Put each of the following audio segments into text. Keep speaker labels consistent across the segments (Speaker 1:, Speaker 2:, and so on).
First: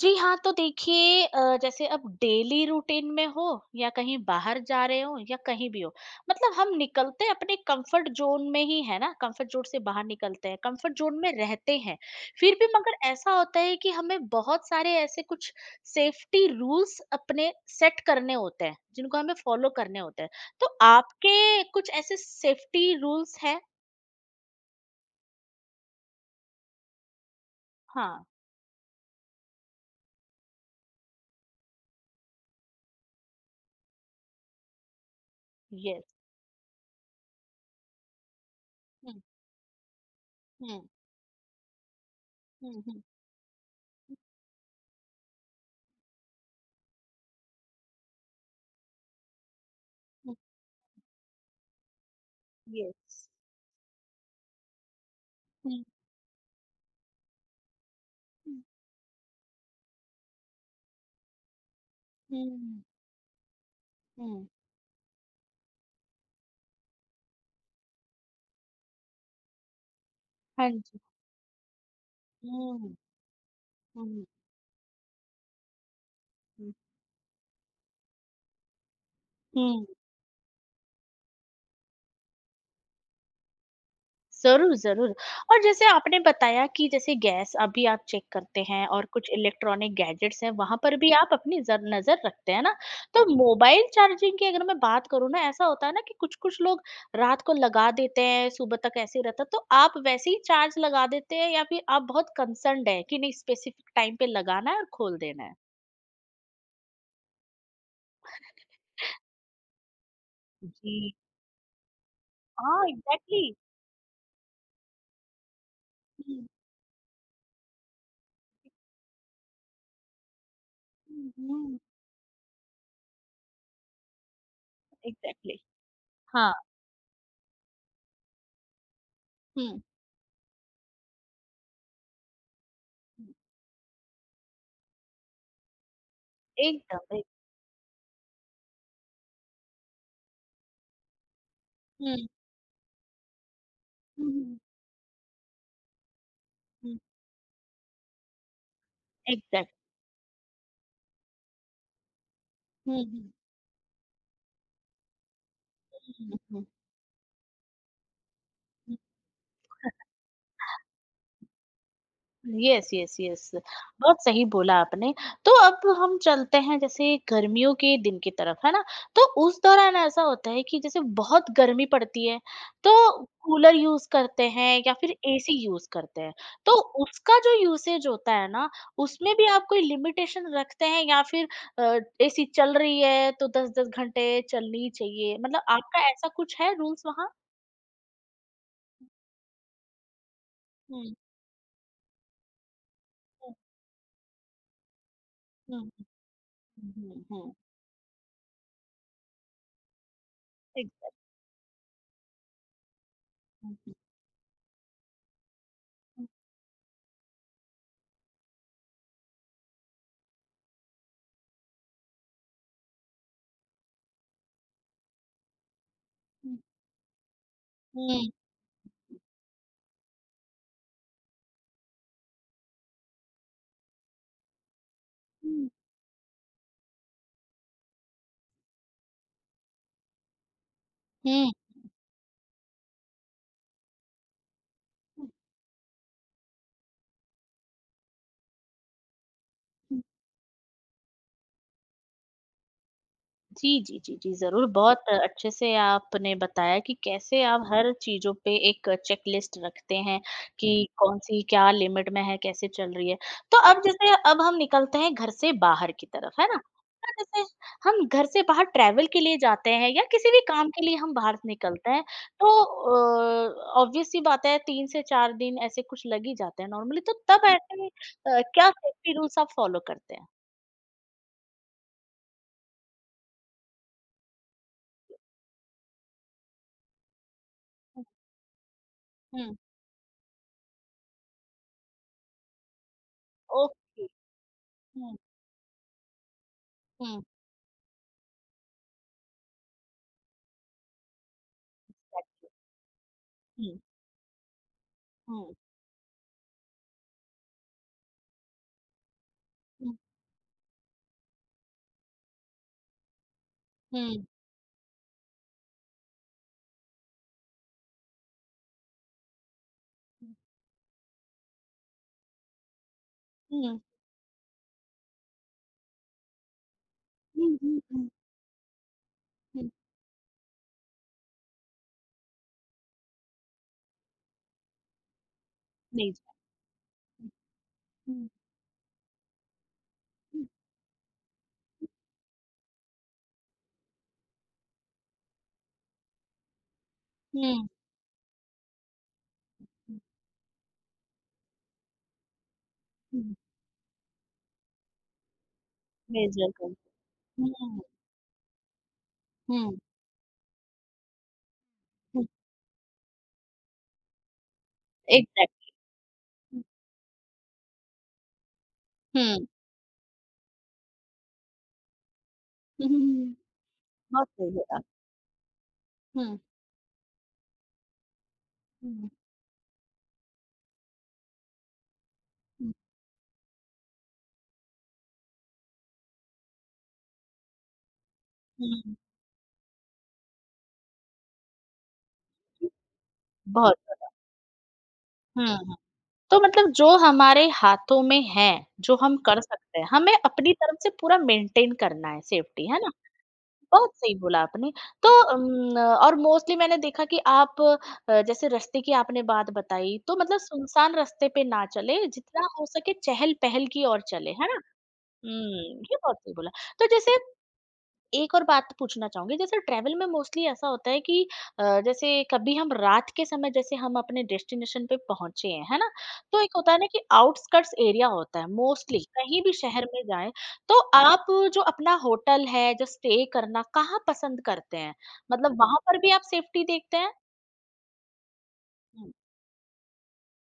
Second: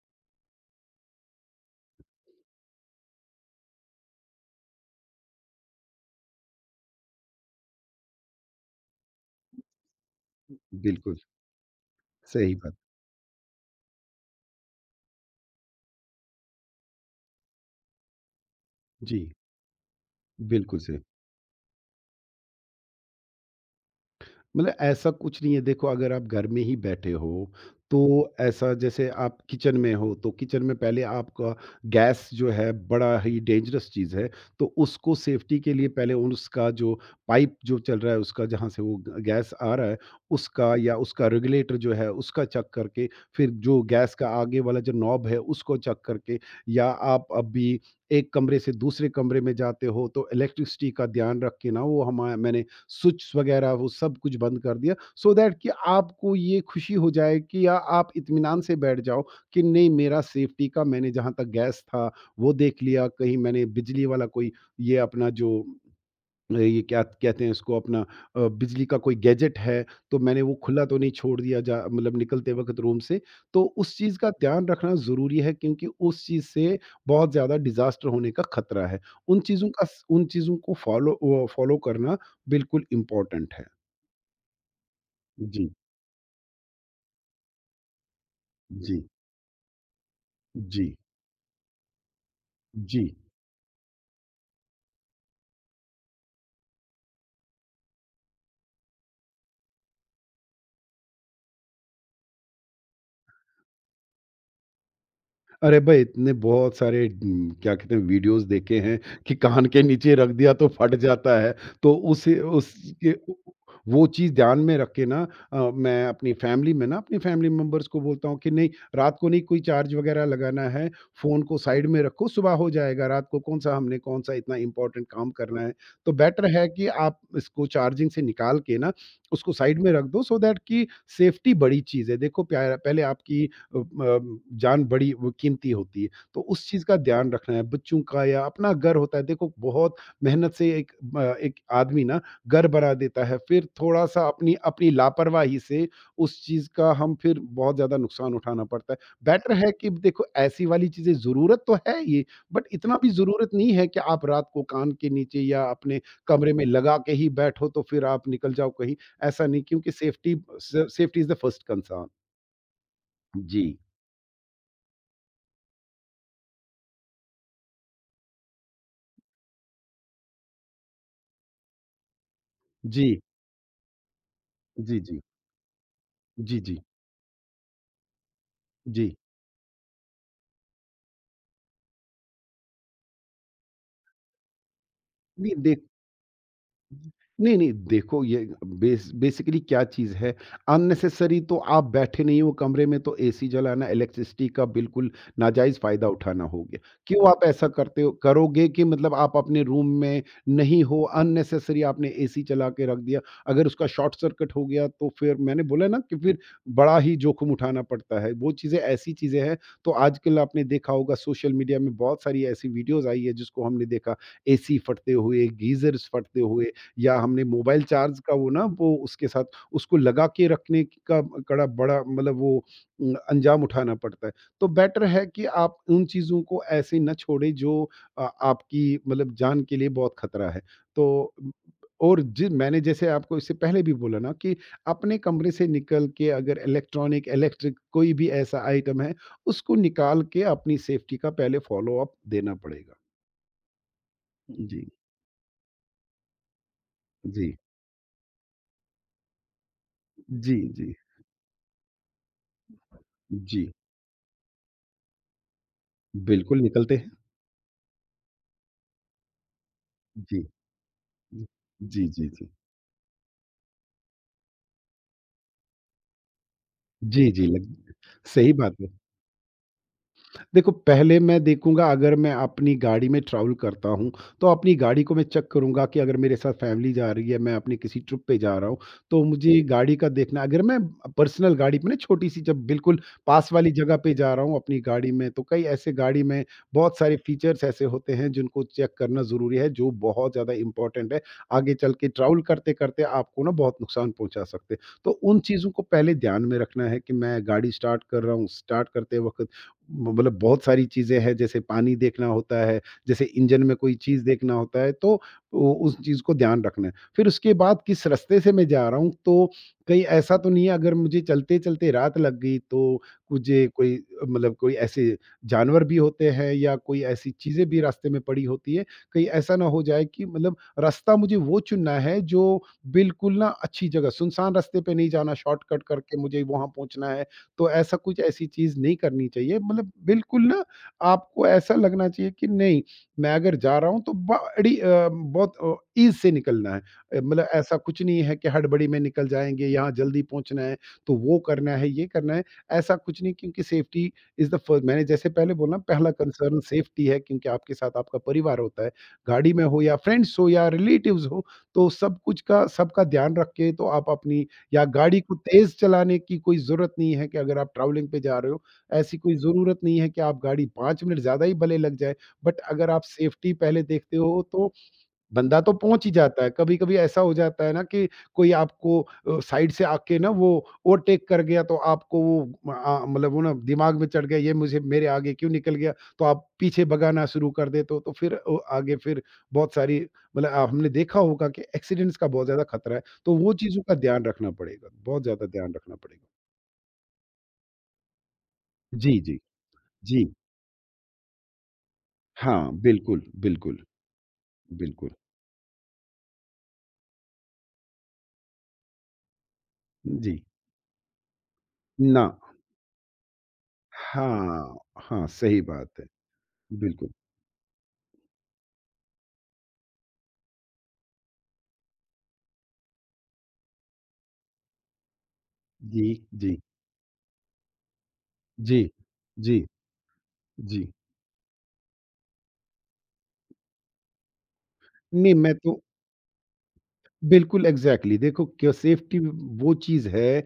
Speaker 1: जी हाँ, तो देखिए जैसे अब डेली रूटीन में हो या कहीं बाहर जा रहे हो या कहीं भी हो, मतलब हम निकलते अपने कंफर्ट ज़ोन में ही है ना, कंफर्ट ज़ोन से बाहर निकलते हैं, कंफर्ट
Speaker 2: बिल्कुल,
Speaker 1: ज़ोन में रहते हैं।
Speaker 2: सही
Speaker 1: फिर भी
Speaker 2: बात।
Speaker 1: मगर ऐसा होता है कि हमें बहुत सारे ऐसे कुछ सेफ्टी रूल्स अपने सेट करने होते हैं, जिनको
Speaker 2: जी,
Speaker 1: हमें फॉलो करने होते हैं। तो
Speaker 2: बिल्कुल सही।
Speaker 1: आपके कुछ ऐसे सेफ्टी रूल्स हैं?
Speaker 2: मतलब ऐसा कुछ नहीं है देखो अगर आप घर में ही बैठे हो,
Speaker 1: हाँ,
Speaker 2: तो ऐसा जैसे आप किचन में हो, तो किचन में पहले आपका गैस जो है बड़ा ही डेंजरस चीज़ है, तो उसको सेफ्टी के लिए पहले
Speaker 1: यस।
Speaker 2: उसका जो पाइप जो चल रहा है उसका जहाँ से वो ग
Speaker 1: हुँ,
Speaker 2: गैस आ रहा है, उसका
Speaker 1: हुँ,
Speaker 2: या उसका रेगुलेटर जो है उसका चेक
Speaker 1: हुँ, हुँ,
Speaker 2: करके फिर जो गैस
Speaker 1: हुँ,
Speaker 2: का आगे वाला जो नॉब है उसको चेक करके या आप अभी एक कमरे से दूसरे कमरे में जाते हो तो
Speaker 1: हुँ,
Speaker 2: इलेक्ट्रिसिटी का ध्यान रख के ना वो हमा मैंने
Speaker 1: यस।
Speaker 2: स्विच वगैरह वो सब कुछ बंद कर दिया so दैट कि
Speaker 1: हुँ,
Speaker 2: आपको ये खुशी हो जाए कि या आप
Speaker 1: हुँ,
Speaker 2: इत्मीनान से बैठ जाओ कि नहीं मेरा सेफ्टी का मैंने जहाँ तक गैस था वो देख
Speaker 1: हुँ।
Speaker 2: लिया कहीं मैंने बिजली वाला
Speaker 1: हुँ।
Speaker 2: कोई ये अपना जो ये क्या कहते हैं इसको अपना बिजली का कोई गैजेट है, तो मैंने वो
Speaker 1: हाँ
Speaker 2: खुला तो
Speaker 1: जी।
Speaker 2: नहीं छोड़ दिया जा मतलब निकलते वक़्त
Speaker 1: हुँ,
Speaker 2: रूम से। तो उस चीज़
Speaker 1: हुँ,
Speaker 2: का ध्यान रखना ज़रूरी है क्योंकि उस चीज़
Speaker 1: हुँ,
Speaker 2: से बहुत ज़्यादा डिज़ास्टर होने का खतरा है। उन चीज़ों का
Speaker 1: हुँ।
Speaker 2: स उन चीज़ों को फ़ॉलो करना बिल्कुल इम्पोर्टेंट है।
Speaker 1: ज़रूर, ज़रूर और
Speaker 2: जी,
Speaker 1: जैसे आपने बताया कि जैसे गैस अभी आप चेक करते हैं
Speaker 2: जी,
Speaker 1: और कुछ इलेक्ट्रॉनिक गैजेट्स हैं, वहाँ
Speaker 2: जी,
Speaker 1: पर भी आप अपनी ज़र नज़र रखते हैं ना?
Speaker 2: जी।
Speaker 1: तो मोबाइल चार्जिंग की अगर मैं बात करूँ ना, ऐसा होता है ना कि कुछ-कुछ लोग रात को लगा देते हैं, सुबह तक ऐसे ही रहता है, तो आप वैसे ही चार्ज लगा देते हैं या फिर आप बहुत कंसर्न्ड हैं कि नहीं स्पेसिफिक टाइम पे लगाना है और खोल देना है?
Speaker 2: अरे भाई इतने बहुत सारे क्या कहते हैं वीडियोज़ देखे हैं कि कान के नीचे रख दिया तो फट
Speaker 1: जी।
Speaker 2: जाता है। तो उसे
Speaker 1: हाँ,
Speaker 2: उसके
Speaker 1: एग्ज़ैक्टली।
Speaker 2: वो चीज़ ध्यान में रख के ना मैं अपनी
Speaker 1: हुँ।
Speaker 2: फैमिली में ना अपनी फैमिली मेंबर्स को बोलता हूँ कि नहीं रात को नहीं कोई चार्ज वगैरह लगाना है,
Speaker 1: हुँ,
Speaker 2: फ़ोन को
Speaker 1: हुँ।
Speaker 2: साइड में रखो, सुबह हो जाएगा। रात को कौन-सा हमने कौन-सा इतना इम्पोर्टेंट काम
Speaker 1: एग्ज़ैक्टली।
Speaker 2: करना है। तो बेटर
Speaker 1: हाँ।
Speaker 2: है कि आप इसको चार्जिंग से निकाल के ना उसको साइड
Speaker 1: हुँ,
Speaker 2: में रख दो सो दैट कि सेफ्टी बड़ी चीज़ है। देखो प्यारा पहले
Speaker 1: हुँ।
Speaker 2: आपकी अ, म जान बड़ी वो कीमती होती है। तो उस चीज़ का
Speaker 1: एकदम, एक
Speaker 2: ध्यान रखना है, बच्चों का या अपना घर होता है। देखो बहुत मेहनत से एक आदमी ना
Speaker 1: हुँ,
Speaker 2: घर बना देता है, फिर थोड़ा-सा
Speaker 1: हुँ,
Speaker 2: अपनी
Speaker 1: हुँ,
Speaker 2: अपनी लापरवाही से उस चीज़ का
Speaker 1: हुँ।
Speaker 2: हम फिर बहुत ज़्यादा नुकसान उठाना पड़ता है। बेटर है
Speaker 1: एग्ज़ैक्ट।
Speaker 2: कि देखो ऐसी वाली चीज़ें ज़रूरत तो है ये, बट इतना
Speaker 1: हुँ,
Speaker 2: भी
Speaker 1: हुँ,
Speaker 2: ज़रूरत नहीं है कि आप रात को कान के नीचे या अपने
Speaker 1: हुँ,
Speaker 2: कमरे में
Speaker 1: हुँ।
Speaker 2: लगा के ही बैठो तो फिर आप निकल जाओ कहीं, ऐसा नहीं क्योंकि सेफ्टी स safety is the first concern.
Speaker 1: Yes, yes, yes.
Speaker 2: जी।
Speaker 1: बहुत सही बोला आपने। तो अब हम चलते हैं जैसे गर्मियों के दिन की तरफ, है ना? तो उस दौरान ऐसा होता है कि जैसे बहुत गर्मी पड़ती है, तो
Speaker 2: जी।
Speaker 1: कूलर यूज़ करते हैं या
Speaker 2: जी,
Speaker 1: फिर
Speaker 2: जी।
Speaker 1: एसी यूज़ करते हैं।
Speaker 2: जी,
Speaker 1: तो
Speaker 2: जी।
Speaker 1: उसका जो यूसेज होता है ना,
Speaker 2: जी।
Speaker 1: उसमें भी आप कोई लिमिटेशन रखते हैं या फिर एसी चल रही है तो 10-10 घंटे चलनी चाहिए?
Speaker 2: नहीं
Speaker 1: मतलब
Speaker 2: देख
Speaker 1: आपका ऐसा कुछ है रूल्स वहाँ?
Speaker 2: नहीं, नहीं, देखो ये बेसिकली क्या चीज़ है,
Speaker 1: हुँ,
Speaker 2: अननेसेसरी तो आप बैठे नहीं हो कमरे में तो एसी
Speaker 1: हुँ,
Speaker 2: जलाना, इलेक्ट्रिसिटी का बिल्कुल नाजायज़
Speaker 1: हुँ,
Speaker 2: फ़ायदा
Speaker 1: हुँ,
Speaker 2: उठाना हो गया।
Speaker 1: हुँ, हुँ,
Speaker 2: क्यों आप
Speaker 1: हुँ।
Speaker 2: ऐसा करते हो करोगे कि मतलब आप अपने रूम में नहीं हो,
Speaker 1: एग्ज़ैक्ट
Speaker 2: अननेसेसरी आपने एसी चला के रख दिया, अगर
Speaker 1: हुँ,
Speaker 2: उसका
Speaker 1: हुँ,
Speaker 2: शॉर्ट सर्किट हो गया तो फिर मैंने बोला ना कि
Speaker 1: हुँ,
Speaker 2: फिर बड़ा ही जोखिम उठाना पड़ता है। वो चीज़ें ऐसी चीज़ें हैं, तो आजकल आपने देखा होगा सोशल मीडिया में बहुत सारी ऐसी वीडियोज़ आई है जिसको हमने देखा एसी फटते हुए, गीज़र्स फटते हुए या हमने मोबाइल चार्ज
Speaker 1: हुँ।
Speaker 2: का वो उसके साथ उसको लगा के रखने का कड़ा बड़ा मतलब वो अ, अंजाम उठाना पड़ता है। तो बेटर है कि
Speaker 1: हुँ।
Speaker 2: आप उन चीज़ों को ऐसे ना छोड़ें जो आपकी मतलब जान के लिए बहुत खतरा है। तो
Speaker 1: हुँ।
Speaker 2: और जि मैंने जैसे आपको इससे पहले भी बोला ना कि अपने कमरे से निकल के अगर इलेक्ट्रिक कोई भी ऐसा आइटम है, उसको
Speaker 1: हुँ।
Speaker 2: निकाल के अपनी सेफ्टी का पहले फ़ॉलो अप देना पड़ेगा।
Speaker 1: जी, जी, जी, जी, ज़रूर।
Speaker 2: जी।
Speaker 1: बहुत अच्छे से आपने बताया कि कैसे
Speaker 2: जी।
Speaker 1: आप हर चीज़ों पे एक चेकलिस्ट रखते हैं
Speaker 2: जी,
Speaker 1: कि
Speaker 2: जी।
Speaker 1: कौन-सी क्या लिमिट में है, कैसे चल रही है। तो
Speaker 2: जी।
Speaker 1: अब जैसे अब हम निकलते हैं घर से बाहर की तरफ, है
Speaker 2: बिल्कुल
Speaker 1: ना?
Speaker 2: निकलते हैं।
Speaker 1: तो जैसे हम घर से बाहर ट्रैवल के लिए जाते हैं या किसी भी
Speaker 2: जी।
Speaker 1: काम के लिए हम बाहर निकलते हैं,
Speaker 2: जी, जी, जी।
Speaker 1: तो ऑब्वियस सी बात है 3 से 4 दिन ऐसे कुछ लग ही जाते हैं नॉर्मली, तो
Speaker 2: जी, जी
Speaker 1: तब
Speaker 2: लग
Speaker 1: ऐसे
Speaker 2: सही
Speaker 1: क्या
Speaker 2: बात है।
Speaker 1: सेफ्टी रूल्स आप फ़ॉलो करते हैं?
Speaker 2: देखो, पहले मैं देखूँगा अगर मैं अपनी गाड़ी में ट्रैवल करता हूँ, तो अपनी गाड़ी को मैं चेक करूँगा कि अगर मेरे साथ फ़ैमिली जा रही है, मैं अपनी किसी ट्रिप पे जा रहा हूँ, तो
Speaker 1: हुँ।
Speaker 2: मुझे गाड़ी का देखना अगर मैं पर्सनल गाड़ी पे ना छोटी-सी जब बिल्कुल पास वाली जगह
Speaker 1: ओके।
Speaker 2: पे जा रहा हूँ अपनी गाड़ी
Speaker 1: हुँ,
Speaker 2: में, तो कई ऐसे गाड़ी में बहुत सारे
Speaker 1: हुँ,
Speaker 2: फ़ीचर्स ऐसे होते हैं जिनको चेक करना ज़रूरी है, जो बहुत ज़्यादा इम्पोर्टेंट है। आगे चल के ट्रैवल
Speaker 1: एग्ज़ैक्टली।
Speaker 2: करते-करते आपको ना बहुत
Speaker 1: हुँ,
Speaker 2: नुकसान पहुँचा सकते हैं। तो उन
Speaker 1: हुँ,
Speaker 2: चीज़ों को पहले ध्यान में रखना है कि मैं गाड़ी स्टार्ट कर रहा हूँ, स्टार्ट करते वक़्त
Speaker 1: हुँ,
Speaker 2: मतलब बहुत सारी चीज़ें हैं जैसे पानी देखना होता है, जैसे इंजन में कोई चीज़
Speaker 1: हुँ,
Speaker 2: देखना होता है तो उ उस चीज़ को ध्यान रखना है। फिर उसके बाद किस रास्ते से मैं जा रहा हूँ तो कहीं
Speaker 1: हुँ,
Speaker 2: ऐसा तो नहीं है अगर मुझे चलते-चलते रात लग गई तो मुझे
Speaker 1: हुँ,
Speaker 2: कोई मतलब कोई ऐसे जानवर भी होते हैं या कोई ऐसी
Speaker 1: हुँ,
Speaker 2: चीज़ें भी
Speaker 1: हुँ,
Speaker 2: रास्ते में पड़ी होती है। कहीं ऐसा ना
Speaker 1: हुँ,
Speaker 2: हो जाए कि मतलब रास्ता मुझे वो चुनना है जो बिल्कुल ना अच्छी जगह सुनसान रास्ते पे नहीं जाना शॉर्टकट करके
Speaker 1: मेजर।
Speaker 2: मुझे वहाँ पहुँचना है।
Speaker 1: हुँ,
Speaker 2: तो ऐसा कुछ
Speaker 1: हुँ,
Speaker 2: ऐसी चीज़ नहीं करनी चाहिए मतलब बिल्कुल
Speaker 1: हुँ,
Speaker 2: ना आपको ऐसा लगना चाहिए कि नहीं, मैं अगर जा रहा हूँ तो बहुत ईज़ से निकलना है। मतलब
Speaker 1: हुँ,
Speaker 2: ऐसा कुछ नहीं है कि हड़बड़ी में निकल जाएँगे, यहाँ जल्दी पहुँचना है, तो वो करना है, ये करना है, ऐसा कुछ नहीं
Speaker 1: हुँ,
Speaker 2: क्योंकि सेफ्टी इज़ द फ़र्स्ट मैंने जैसे पहले बोला पहला
Speaker 1: मेजर
Speaker 2: कंसर्न
Speaker 1: कर
Speaker 2: सेफ्टी है क्योंकि आपके
Speaker 1: हुँ,
Speaker 2: साथ आपका परिवार होता है। गाड़ी में
Speaker 1: हुँ,
Speaker 2: हो या फ्रेंड्स हो या रिलेटिव्स हो, तो सब
Speaker 1: हुँ,
Speaker 2: कुछ का सबका ध्यान रख के तो आप अपनी या गाड़ी को
Speaker 1: एग्ज़ैक्टली।
Speaker 2: तेज़ चलाने की कोई
Speaker 1: हुँ,
Speaker 2: ज़रूरत नहीं है कि अगर आप ट्रैवलिंग पे जा रहे हो, ऐसी कोई
Speaker 1: हुँ,
Speaker 2: ज़रूरत नहीं है कि आप गाड़ी 5 मिनट ज़्यादा ही भले लग जाए, बट
Speaker 1: हुँ,
Speaker 2: अगर आप
Speaker 1: हुँ,
Speaker 2: सेफ्टी पहले देखते
Speaker 1: बहुत
Speaker 2: हो
Speaker 1: सही
Speaker 2: तो
Speaker 1: बोला।
Speaker 2: बंदा तो पहुँच ही
Speaker 1: हुँ,
Speaker 2: जाता है। कभी-कभी ऐसा हो जाता है ना कि कोई आपको
Speaker 1: हुँ,
Speaker 2: साइड से आके ना वो ओवरटेक कर गया तो आपको वो
Speaker 1: हुँ,
Speaker 2: मतलब वो ना दिमाग में चढ़ गया ये मुझे मेरे आगे क्यों निकल गया? तो आप पीछे भगाना शुरू कर देते हो तो फिर ओ
Speaker 1: हुँ,
Speaker 2: आगे फिर बहुत सारी मतलब हमने देखा होगा कि एक्सीडेंट्स का बहुत ज़्यादा खतरा है। तो वो
Speaker 1: बहुत
Speaker 2: चीज़ों का
Speaker 1: ज़्यादा।
Speaker 2: ध्यान रखना पड़ेगा, बहुत ज़्यादा
Speaker 1: हुँ,
Speaker 2: ध्यान
Speaker 1: हुँ।
Speaker 2: रखना पड़ेगा।
Speaker 1: तो मतलब जो हमारे हाथों में है, जो
Speaker 2: जी,
Speaker 1: हम
Speaker 2: जी।
Speaker 1: कर सकते हैं, हमें
Speaker 2: जी।
Speaker 1: अपनी तरफ से पूरा मेंटेन करना है सेफ्टी,
Speaker 2: हाँ,
Speaker 1: है ना?
Speaker 2: बिल्कुल, बिल्कुल,
Speaker 1: बहुत सही बोला आपने। तो
Speaker 2: बिल्कुल।
Speaker 1: और मोस्टली मैंने देखा कि आप जैसे रास्ते की आपने बात बताई, तो
Speaker 2: जी।
Speaker 1: मतलब सुनसान रास्ते पे ना चले,
Speaker 2: ना
Speaker 1: जितना हो सके चहल-पहल की ओर चले, है ना?
Speaker 2: हाँ, हाँ, सही
Speaker 1: हुँ, ये
Speaker 2: बात है।
Speaker 1: बहुत सही बोला। तो
Speaker 2: बिल्कुल।
Speaker 1: जैसे एक और बात पूछना चाहूँगी, जैसे ट्रैवल में मोस्टली ऐसा होता है कि जैसे कभी हम रात के समय जैसे हम अपने डेस्टिनेशन पे पहुँचे हैं, है ना?
Speaker 2: जी,
Speaker 1: तो एक
Speaker 2: जी,
Speaker 1: होता है ना कि आउटस्कर्ट्स एरिया होता है
Speaker 2: जी,
Speaker 1: मोस्टली, कहीं भी
Speaker 2: जी,
Speaker 1: शहर में जाएँ, तो
Speaker 2: जी।
Speaker 1: आप जो अपना होटल है, जो स्टे करना, कहाँ पसंद करते हैं?
Speaker 2: नहीं मैं
Speaker 1: मतलब वहाँ
Speaker 2: तो
Speaker 1: पर भी आप सेफ्टी देखते हैं?
Speaker 2: बिल्कुल, एग्ज़ैक्टली देखो क्यों
Speaker 1: हुँ।
Speaker 2: सेफ्टी वो चीज़ है,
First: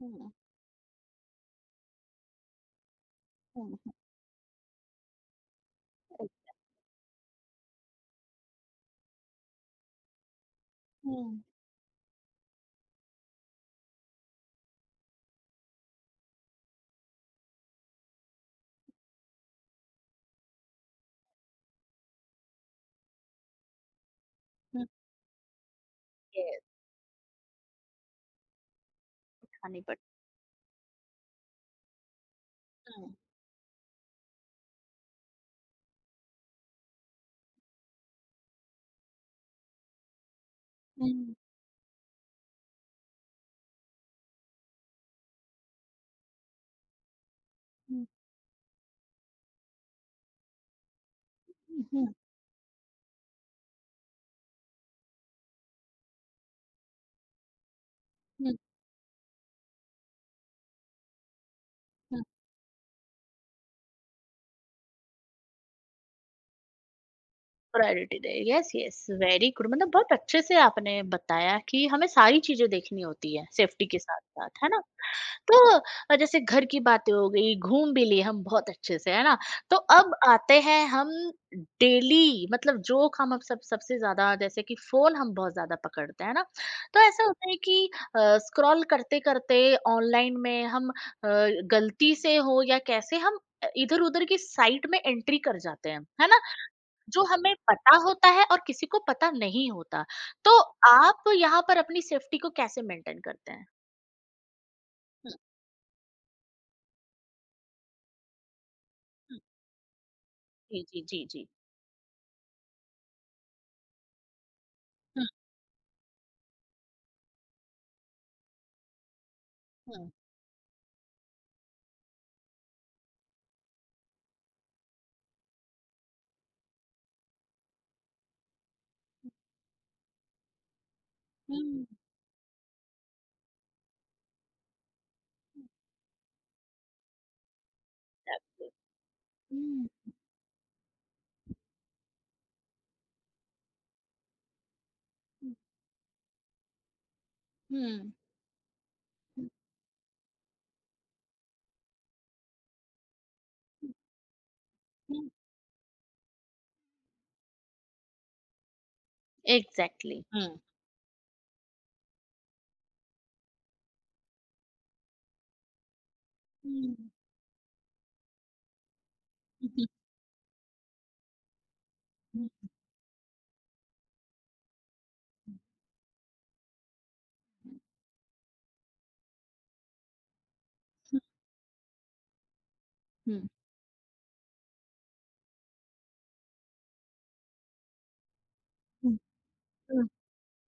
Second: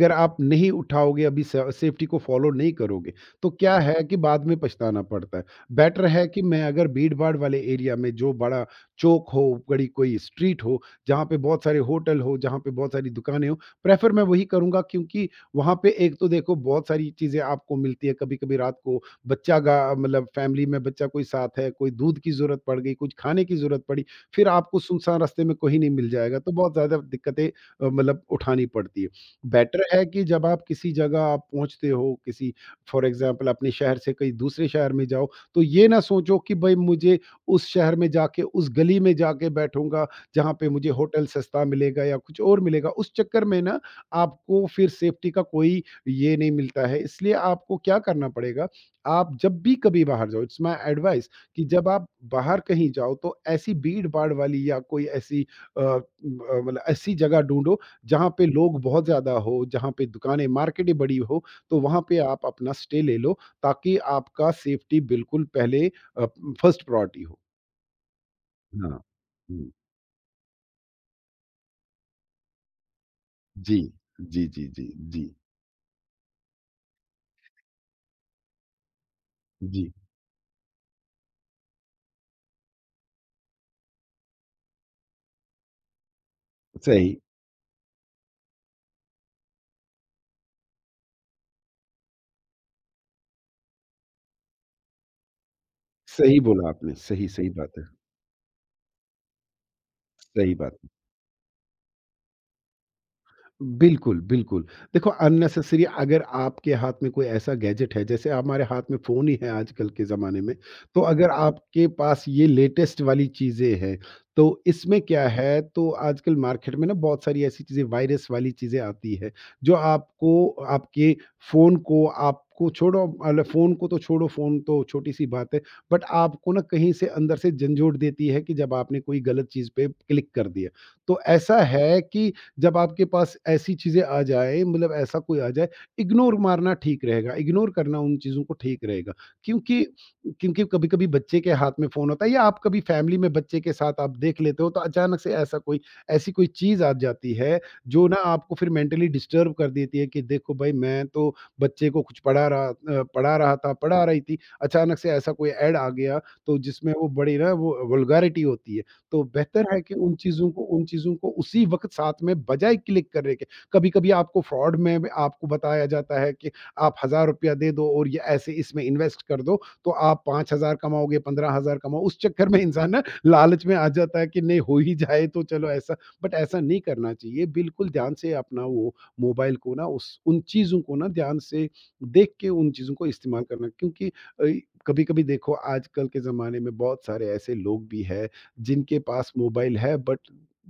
Speaker 1: हुँ, हुँ,
Speaker 2: आप नहीं उठाओगे अभी स सेफ्टी को फ़ॉलो नहीं करोगे, तो
Speaker 1: हुँ,
Speaker 2: क्या है कि बाद में पछताना पड़ता है। बेटर है
Speaker 1: हुँ।
Speaker 2: कि मैं अगर भीड़-भाड़ वाले एरिया में जो बड़ा चौक हो, बड़ी कोई स्ट्रीट हो, जहाँ पे
Speaker 1: हुँ,
Speaker 2: बहुत सारे होटल हो, जहाँ पे बहुत सारी दुकानें हो, प्रेफ़र मैं वही करूँगा क्योंकि वहाँ पे एक तो देखो बहुत सारी चीज़ें आपको मिलती है, कभी-कभी रात को बच्चा गा मतलब फैमिली में बच्चा कोई साथ है, कोई दूध की ज़रूरत पड़ गई, कुछ खाने की ज़रूरत पड़ी। फिर आपको
Speaker 1: हुँ,
Speaker 2: सुनसान रास्ते में कोई नहीं मिल जाएगा, तो
Speaker 1: ये
Speaker 2: बहुत ज़्यादा दिक्कतें मतलब उठानी पड़ती है।
Speaker 1: दिखानी
Speaker 2: बेटर
Speaker 1: पड़
Speaker 2: है कि जब आप किसी जगह आप पहुँचते हो, किसी फॉर
Speaker 1: हुँ।
Speaker 2: एग्ज़ाम्पल अपने शहर से कहीं दूसरे शहर में जाओ, तो ये ना सोचो कि भई मुझे उस शहर में जाके, उस गली में जाके बैठूँगा, जहाँ पे मुझे होटल
Speaker 1: हुँ,
Speaker 2: सस्ता मिलेगा या कुछ और मिलेगा। उस चक्कर में ना आपको फिर सेफ्टी का कोई ये नहीं मिलता है, इसलिए आपको क्या
Speaker 1: हुँ,
Speaker 2: करना पड़ेगा, आप जब भी कभी बाहर जाओ, इट्स माय एडवाइस कि
Speaker 1: हुँ,
Speaker 2: जब आप
Speaker 1: हुँ,
Speaker 2: बाहर कहीं जाओ तो ऐसी भीड़-भाड़ वाली या कोई ऐसी मतलब ऐसी जगह ढूँढो जहाँ पे
Speaker 1: हुँ।
Speaker 2: लोग बहुत ज़्यादा हो, जहाँ पे दुकानें, मार्केटें बड़ी हो, तो वहाँ पे आप अपना स्टे ले लो ताकि आपका सेफ्टी बिल्कुल पहले फर्स्ट प्रायोरिटी हो।
Speaker 1: प्रायोरिटी दे यस यस
Speaker 2: हाँ।
Speaker 1: वेरी गुड
Speaker 2: हुँ।
Speaker 1: मतलब बहुत अच्छे से आपने बताया कि हमें सारी चीजें देखनी होती है
Speaker 2: जी।
Speaker 1: सेफ्टी के साथ
Speaker 2: जी,
Speaker 1: साथ
Speaker 2: जी,
Speaker 1: है ना
Speaker 2: जी, जी,
Speaker 1: तो जैसे घर की बातें हो गई घूम भी लिए हम बहुत अच्छे से है ना तो
Speaker 2: जी।
Speaker 1: अब आते हैं हम डेली मतलब जोक हम अब सब सबसे ज्यादा जैसे कि फोन हम बहुत ज्यादा पकड़ते हैं ना तो
Speaker 2: सही,
Speaker 1: ऐसा होता है कि स्क्रॉल करते करते ऑनलाइन में हम गलती से हो या कैसे हम इधर उधर की साइट में एंट्री कर जाते हैं है
Speaker 2: सही
Speaker 1: ना
Speaker 2: बोला आपने।
Speaker 1: जो
Speaker 2: सही, सही
Speaker 1: हमें
Speaker 2: बात है।
Speaker 1: पता होता है और किसी को पता नहीं होता।
Speaker 2: सही
Speaker 1: तो
Speaker 2: बात।
Speaker 1: आप यहाँ पर अपनी सेफ्टी को कैसे मेंटेन करते हैं?
Speaker 2: बिल्कुल, बिल्कुल। देखो
Speaker 1: हुँ,
Speaker 2: अननेसेसरी अगर आपके हाथ में कोई ऐसा गैजेट है, जैसे हमारे हाथ में फ़ोन ही
Speaker 1: हुँ।
Speaker 2: है आजकल के ज़माने में,
Speaker 1: जी,
Speaker 2: तो
Speaker 1: जी, जी,
Speaker 2: अगर
Speaker 1: जी।
Speaker 2: आपके पास ये लेटेस्ट वाली चीज़ें हैं, तो इसमें क्या
Speaker 1: हुँ,
Speaker 2: है तो आजकल मार्केट में ना बहुत सारी ऐसी चीज़ें वायरस वाली चीज़ें आती है, जो
Speaker 1: हुँ,
Speaker 2: आपको आपके फ़ोन को आपको छोड़ो मतलब फ़ोन को तो छोड़ो, फ़ोन तो छोटी-सी बात है, बट आपको ना कहीं से अंदर से झंझोड़ देती है कि जब आपने कोई गलत चीज़ पे क्लिक कर दिया। तो ऐसा
Speaker 1: हुँ,
Speaker 2: है कि जब आपके पास ऐसी चीज़ें आ जाए मतलब ऐसा कोई आ
Speaker 1: हुँ,
Speaker 2: जाए, इग्नोर मारना ठीक रहेगा, इग्नोर करना उन चीज़ों को
Speaker 1: एब्सो
Speaker 2: ठीक रहेगा। क्योंकि
Speaker 1: हुँ,
Speaker 2: क्योंकि कभी-कभी बच्चे के हाथ में फ़ोन होता है या आप कभी फैमिली में बच्चे के साथ आप देख लेते हो, तो अचानक से
Speaker 1: हुँ,
Speaker 2: ऐसा कोई ऐसी कोई चीज़ आ जाती है, जो
Speaker 1: हुँ,
Speaker 2: ना आपको फिर मेंटली
Speaker 1: हुँ,
Speaker 2: डिस्टर्ब कर देती है कि देखो भाई मैं तो बच्चे को कुछ पढ़ा रहा था,
Speaker 1: हुँ,
Speaker 2: पढ़ा रही थी, अचानक से
Speaker 1: हुँ।
Speaker 2: ऐसा कोई ऐड आ गया, तो जिसमें वो बड़ी ना वो वल्गैरिटी होती है। तो बेहतर है कि उन
Speaker 1: एग्ज़ैक्टली।
Speaker 2: चीज़ों
Speaker 1: हुँ।
Speaker 2: को उन चीज़ों को उसी वक़्त साथ में बजाय क्लिक करने के। कभी-कभी आपको फ्रॉड में भी आपको बताया जाता है कि आप
Speaker 1: हुँ।
Speaker 2: ₹1000 दे दो और ये ऐसे इसमें इन्वेस्ट कर दो,
Speaker 1: हुँ, हुँ,
Speaker 2: तो आप 5000 कमाओगे, 15,000 कमाओ। उस चक्कर में
Speaker 1: हुँ।
Speaker 2: इंसान ना लालच में आ जाता है कि नहीं हो ही जाए तो
Speaker 1: हुँ,
Speaker 2: चलो ऐसा। बट ऐसा नहीं करना चाहिए। बिल्कुल ध्यान से अपना वो मोबाइल को ना उस उन चीज़ों को ना ध्यान से देख के उन चीज़ों को
Speaker 1: हुँ,
Speaker 2: इस्तेमाल करना क्योंकि कभी-कभी देखो आजकल के ज़माने में बहुत सारे ऐसे लोग भी हैं जिनके
Speaker 1: हुँ,
Speaker 2: पास मोबाइल है
Speaker 1: हुँ,
Speaker 2: बट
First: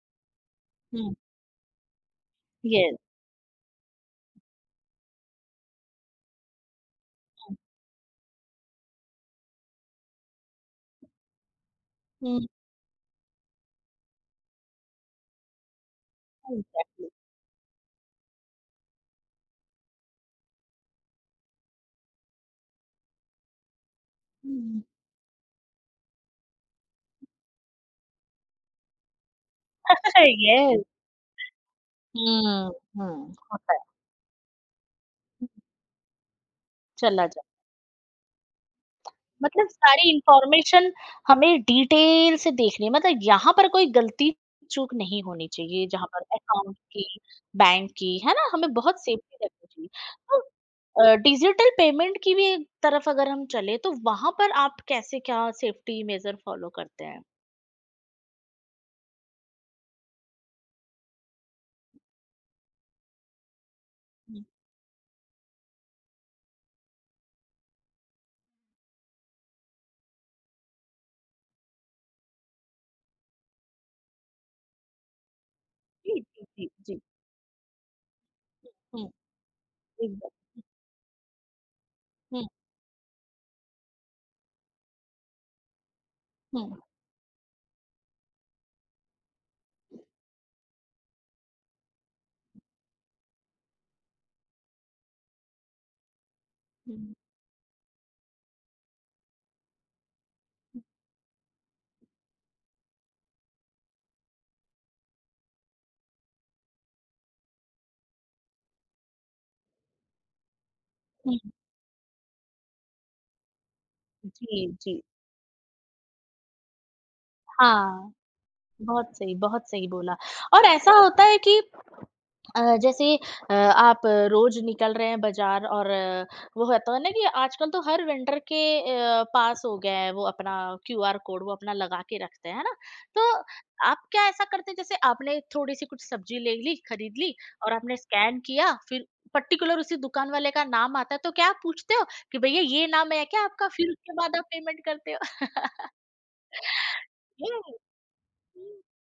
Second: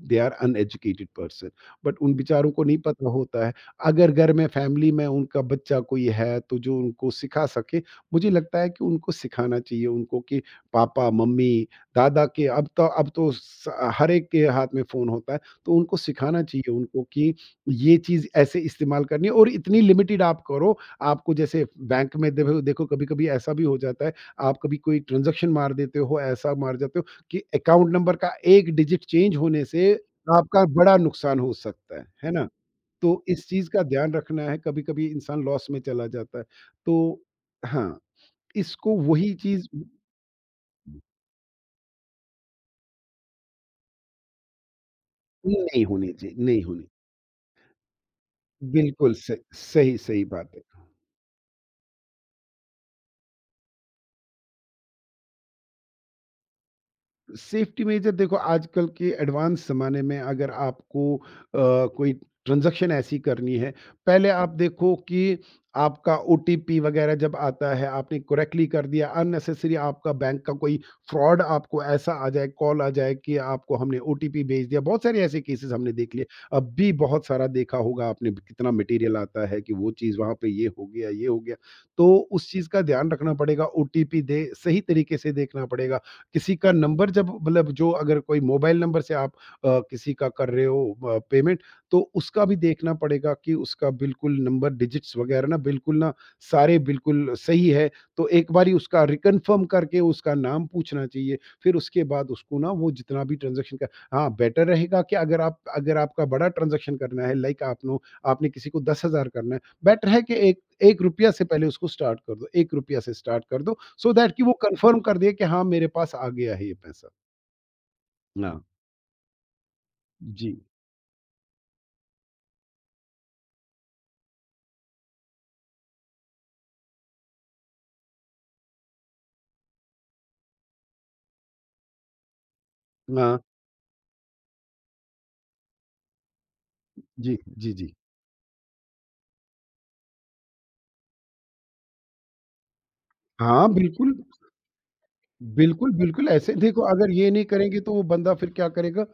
Speaker 2: दे आर अनएजुकेटेड
Speaker 1: हुँ,
Speaker 2: पर्सन। बट उन बेचारों को नहीं
Speaker 1: येस।
Speaker 2: पता होता है। अगर घर में फैमिली में उनका बच्चा कोई है तो जो उनको सिखा सके, मुझे लगता है कि उनको सिखाना चाहिए उनको कि पापा मम्मी दादा
Speaker 1: हुँ, exactly,
Speaker 2: के
Speaker 1: हुँ।
Speaker 2: अब तो हर एक के हाथ में फ़ोन होता है। तो उनको सिखाना चाहिए उनको
Speaker 1: एग्ज़ैक्टली।
Speaker 2: कि ये चीज़ ऐसे इस्तेमाल करनी है और इतनी लिमिटेड आप करो। आपको जैसे बैंक में देखो देखो, कभी कभी ऐसा भी हो जाता है। आप कभी
Speaker 1: हुँ।
Speaker 2: कोई ट्रांजेक्शन मार देते हो, ऐसा मार जाते हो कि अकाउंट नंबर का एक डिजिट चेंज होने से आपका
Speaker 1: येस।
Speaker 2: बड़ा नुकसान हो सकता है ना?
Speaker 1: हुँ,
Speaker 2: तो
Speaker 1: हुँ,
Speaker 2: इस चीज़
Speaker 1: होता है।
Speaker 2: का ध्यान रखना है, कभी-कभी इंसान लॉस में चला जाता है। तो
Speaker 1: चला जा
Speaker 2: हाँ, इसको वही
Speaker 1: मतलब
Speaker 2: चीज़
Speaker 1: सारी इन्फॉर्मेशन हमें डिटेल से देखनी है, मतलब यहाँ पर कोई गलती चूक नहीं होनी
Speaker 2: नहीं
Speaker 1: चाहिए, जहाँ
Speaker 2: होनी
Speaker 1: पर
Speaker 2: चाहिए, नहीं
Speaker 1: अकाउंट
Speaker 2: होनी।
Speaker 1: की, बैंक की, है ना? हमें बहुत
Speaker 2: बिल्कुल, स
Speaker 1: सेफ्टी रखनी चाहिए।
Speaker 2: सही, सही
Speaker 1: तो
Speaker 2: बात है।
Speaker 1: डिजिटल पेमेंट की भी एक तरफ अगर हम चले, तो वहाँ पर आप कैसे क्या सेफ्टी मेजर फॉलो करते हैं?
Speaker 2: सेफ्टी मेजर देखो, आजकल के एडवांस ज़माने में अगर आपको कोई ट्रांज़ैक्शन ऐसी करनी है, पहले
Speaker 1: हुँ।
Speaker 2: आप देखो कि आपका ओटीपी वग़ैरह जब आता है, आपने करेक्टली कर दिया। अननेसेसरी आपका बैंक का कोई फ्रॉड आपको ऐसा आ जाए, कॉल आ जाए कि आपको हमने ओटीपी भेज दिया। बहुत सारे ऐसे केसेज़ हमने देख
Speaker 1: जी,
Speaker 2: लिए।
Speaker 1: जी, जी,
Speaker 2: अब भी
Speaker 1: जी।
Speaker 2: बहुत सारा देखा होगा आपने, कितना
Speaker 1: हुँ,
Speaker 2: मटेरियल आता है कि वो चीज़
Speaker 1: एकदम।
Speaker 2: वहाँ पे ये हो गया, ये हो गया। तो
Speaker 1: हुँ,
Speaker 2: उस चीज़ का ध्यान रखना पड़ेगा, ओटीपी दे सही तरीके से देखना पड़ेगा। किसी का
Speaker 1: हुँ,
Speaker 2: नंबर जब मतलब जो अगर कोई मोबाइल नंबर से आप किसी का कर रहे हो पेमेंट, तो उसका भी देखना पड़ेगा कि उसका बिल्कुल नंबर डिजिट्स वगैरह ना, बिल्कुल ना सारे
Speaker 1: हुँ,
Speaker 2: बिल्कुल सही है। तो एक बारी उसका रिकन्फर्म करके उसका नाम पूछना चाहिए, फिर उसके बाद उसको ना वो जितना भी ट्रांजेक्शन का। हाँ बेटर रहेगा कि अगर आपका बड़ा ट्रांजेक्शन करना है, लाइक आपने आपने किसी को 10,000 करना है, बेटर है कि एक एक रुपया
Speaker 1: हुँ,
Speaker 2: से पहले उसको स्टार्ट कर दो, एक रुपया से स्टार्ट कर दो so दैट कि वो
Speaker 1: जी,
Speaker 2: कंफर्म
Speaker 1: जी।
Speaker 2: कर दे कि हाँ मेरे पास आ गया है ये पैसा।
Speaker 1: हाँ,
Speaker 2: हाँ,
Speaker 1: बहुत सही बोला
Speaker 2: जी।
Speaker 1: और ऐसा होता है कि जैसे आप रोज निकल रहे हैं बाजार और वो होता है ना कि आजकल तो हर वेंडर के पास हो गया है वो अपना क्यूआर कोड वो अपना लगा के रखते हैं है ना तो
Speaker 2: हाँ,
Speaker 1: आप क्या ऐसा करते हैं जैसे आपने थोड़ी सी कुछ सब्जी ले ली खरीद ली
Speaker 2: जी, जी,
Speaker 1: और
Speaker 2: जी।
Speaker 1: आपने स्कैन किया फिर पर्टिकुलर उसी दुकान वाले का नाम आता है तो क्या आप पूछते हो कि भैया ये नाम है क्या आपका
Speaker 2: हाँ,
Speaker 1: फिर उसके
Speaker 2: बिल्कुल,
Speaker 1: बाद आप पेमेंट करते हो
Speaker 2: बिल्कुल, बिल्कुल ऐसे देखो, अगर ये नहीं करेंगे तो वो बंदा फिर क्या करेगा?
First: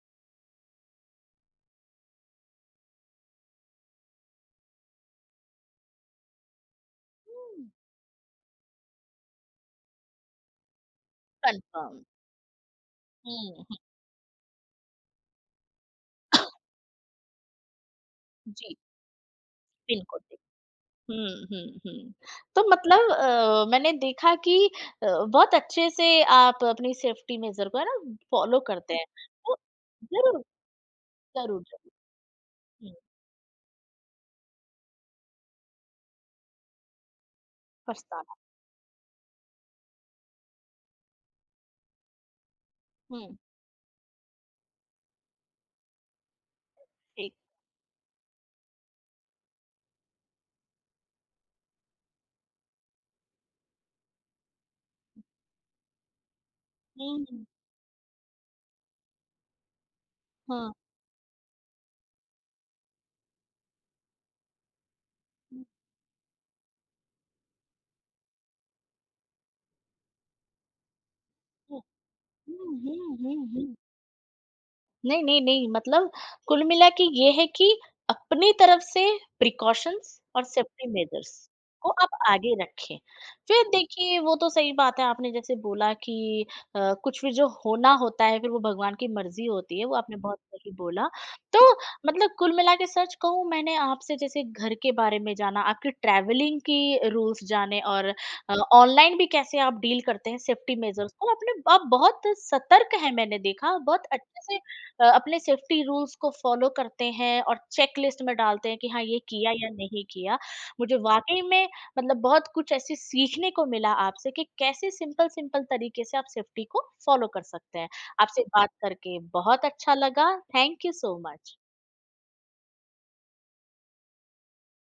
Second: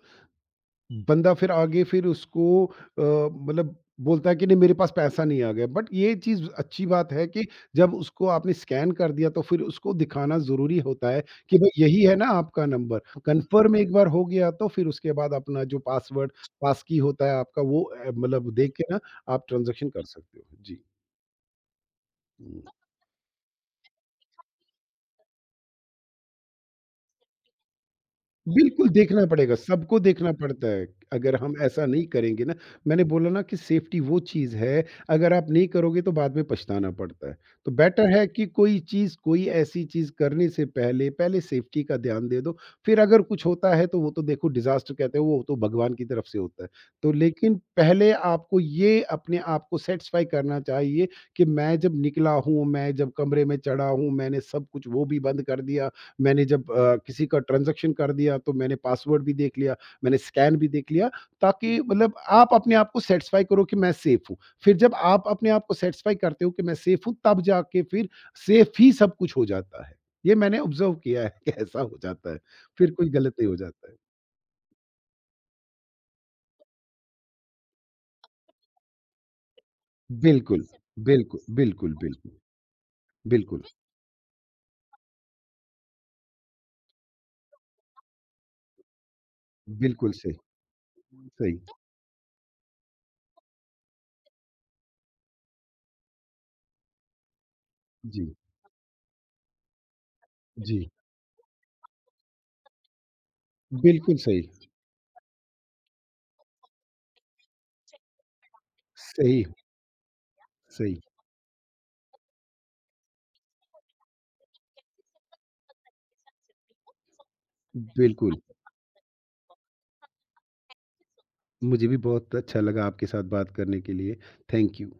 Speaker 2: बंदा फिर आगे फिर उसको मतलब बोलता है कि नहीं मेरे पास पैसा नहीं आ गया। बट ये चीज़ अच्छी बात है कि जब उसको आपने स्कैन कर दिया तो फिर उसको दिखाना ज़रूरी होता है कि भाई
Speaker 1: कंफर्म
Speaker 2: यही है ना आपका नंबर। कंफर्म एक बार हो गया तो फिर उसके बाद अपना जो पासवर्ड पास की होता है आपका, वो मतलब देख
Speaker 1: जी
Speaker 2: के ना आप ट्रांजेक्शन
Speaker 1: पिन
Speaker 2: कर
Speaker 1: कोड
Speaker 2: सकते हो जी।
Speaker 1: हुँ, हुँ, हुँ। तो मतलब मैंने देखा कि अ, बहुत अच्छे से आप अपनी सेफ्टी मेजर को है ना फॉलो
Speaker 2: बिल्कुल
Speaker 1: करते हैं।
Speaker 2: देखना पड़ेगा,
Speaker 1: तो
Speaker 2: सबको देखना
Speaker 1: ज़रूर,
Speaker 2: पड़ता है। अगर हम
Speaker 1: ज़रूर,
Speaker 2: ऐसा
Speaker 1: ज़रूर।
Speaker 2: नहीं करेंगे ना,
Speaker 1: हुँ,
Speaker 2: मैंने बोला ना कि सेफ्टी वो चीज़ है, अगर आप नहीं करोगे तो बाद में पछताना पड़ता है। तो बेटर है
Speaker 1: पछताना।
Speaker 2: कि कोई चीज़ कोई ऐसी चीज़ करने से पहले सेफ्टी का ध्यान दे दो। फिर अगर
Speaker 1: हुँ,
Speaker 2: कुछ होता है तो वो तो देखो डिज़ास्टर कहते हैं, वो तो भगवान की तरफ से होता है। तो
Speaker 1: ठीक।
Speaker 2: लेकिन पहले आपको ये अपने आप को सैटिस्फाई करना चाहिए कि मैं जब निकला हूँ, मैं जब कमरे में चढ़ा हूँ, मैंने सब कुछ वो भी बंद कर दिया। मैंने जब
Speaker 1: हुँ,
Speaker 2: किसी का
Speaker 1: हुँ।
Speaker 2: ट्रांज़ैक्शन कर दिया तो मैंने पासवर्ड भी देख लिया, मैंने स्कैन भी
Speaker 1: हाँ।
Speaker 2: देख लिया, ताकि मतलब आप अपने आप को सैटिस्फ़ाई करो कि मैं सेफ़ हूँ। फिर जब आप अपने आप को सैटिस्फ़ाई करते हो कि मैं सेफ़ हूँ तब जाके फिर सेफ़ ही सब कुछ हो जाता है। ये मैंने ऑब्ज़र्व किया है कि ऐसा
Speaker 1: हुँ,
Speaker 2: हो जाता है,
Speaker 1: हुँ,
Speaker 2: फिर कोई
Speaker 1: हुँ,
Speaker 2: गलत
Speaker 1: हुँ,
Speaker 2: नहीं हो
Speaker 1: हुँ।
Speaker 2: जाता है।
Speaker 1: नहीं, नहीं, नहीं मतलब कुल मिला के ये है कि अपनी तरफ से प्रिकॉशंस और
Speaker 2: बिल्कुल,
Speaker 1: सेफ्टी मेजर्स
Speaker 2: बिल्कुल,
Speaker 1: को
Speaker 2: बिल्कुल,
Speaker 1: आप
Speaker 2: बिल्कुल,
Speaker 1: आगे रखें।
Speaker 2: बिल्कुल,
Speaker 1: फिर देखिए वो तो सही बात है आपने जैसे बोला कि कुछ भी जो होना होता है फिर वो भगवान की मर्ज़ी होती है, वो
Speaker 2: बिल्कुल
Speaker 1: आपने
Speaker 2: सही,
Speaker 1: बहुत सही बोला।
Speaker 2: सही।
Speaker 1: तो मतलब कुल मिला के सच कहूँ मैंने आपसे जैसे घर के बारे में जाना, आपकी ट्रैवलिंग की रूल्स जाने और
Speaker 2: जी,
Speaker 1: ऑनलाइन भी कैसे आप डील करते हैं सेफ्टी
Speaker 2: जी,
Speaker 1: मेजर्स को आपने आप बहुत सतर्क हैं मैंने देखा, बहुत
Speaker 2: बिल्कुल
Speaker 1: अच्छे
Speaker 2: सही,
Speaker 1: से अपने सेफ्टी रूल्स को फॉलो करते हैं और चेक लिस्ट में डालते हैं कि हाँ ये
Speaker 2: सही,
Speaker 1: किया या नहीं किया मुझे
Speaker 2: सही,
Speaker 1: वाकई में मतलब बहुत कुछ ऐसे सीखने को मिला आपसे कि कैसे सिंपल सिंपल तरीके से आप सेफ्टी को फॉलो कर सकते हैं
Speaker 2: बिल्कुल।
Speaker 1: आपसे बात करके बहुत अच्छा लगा थैंक यू सो मच
Speaker 2: मुझे भी बहुत अच्छा लगा आपके साथ बात करने के लिए। Thank you.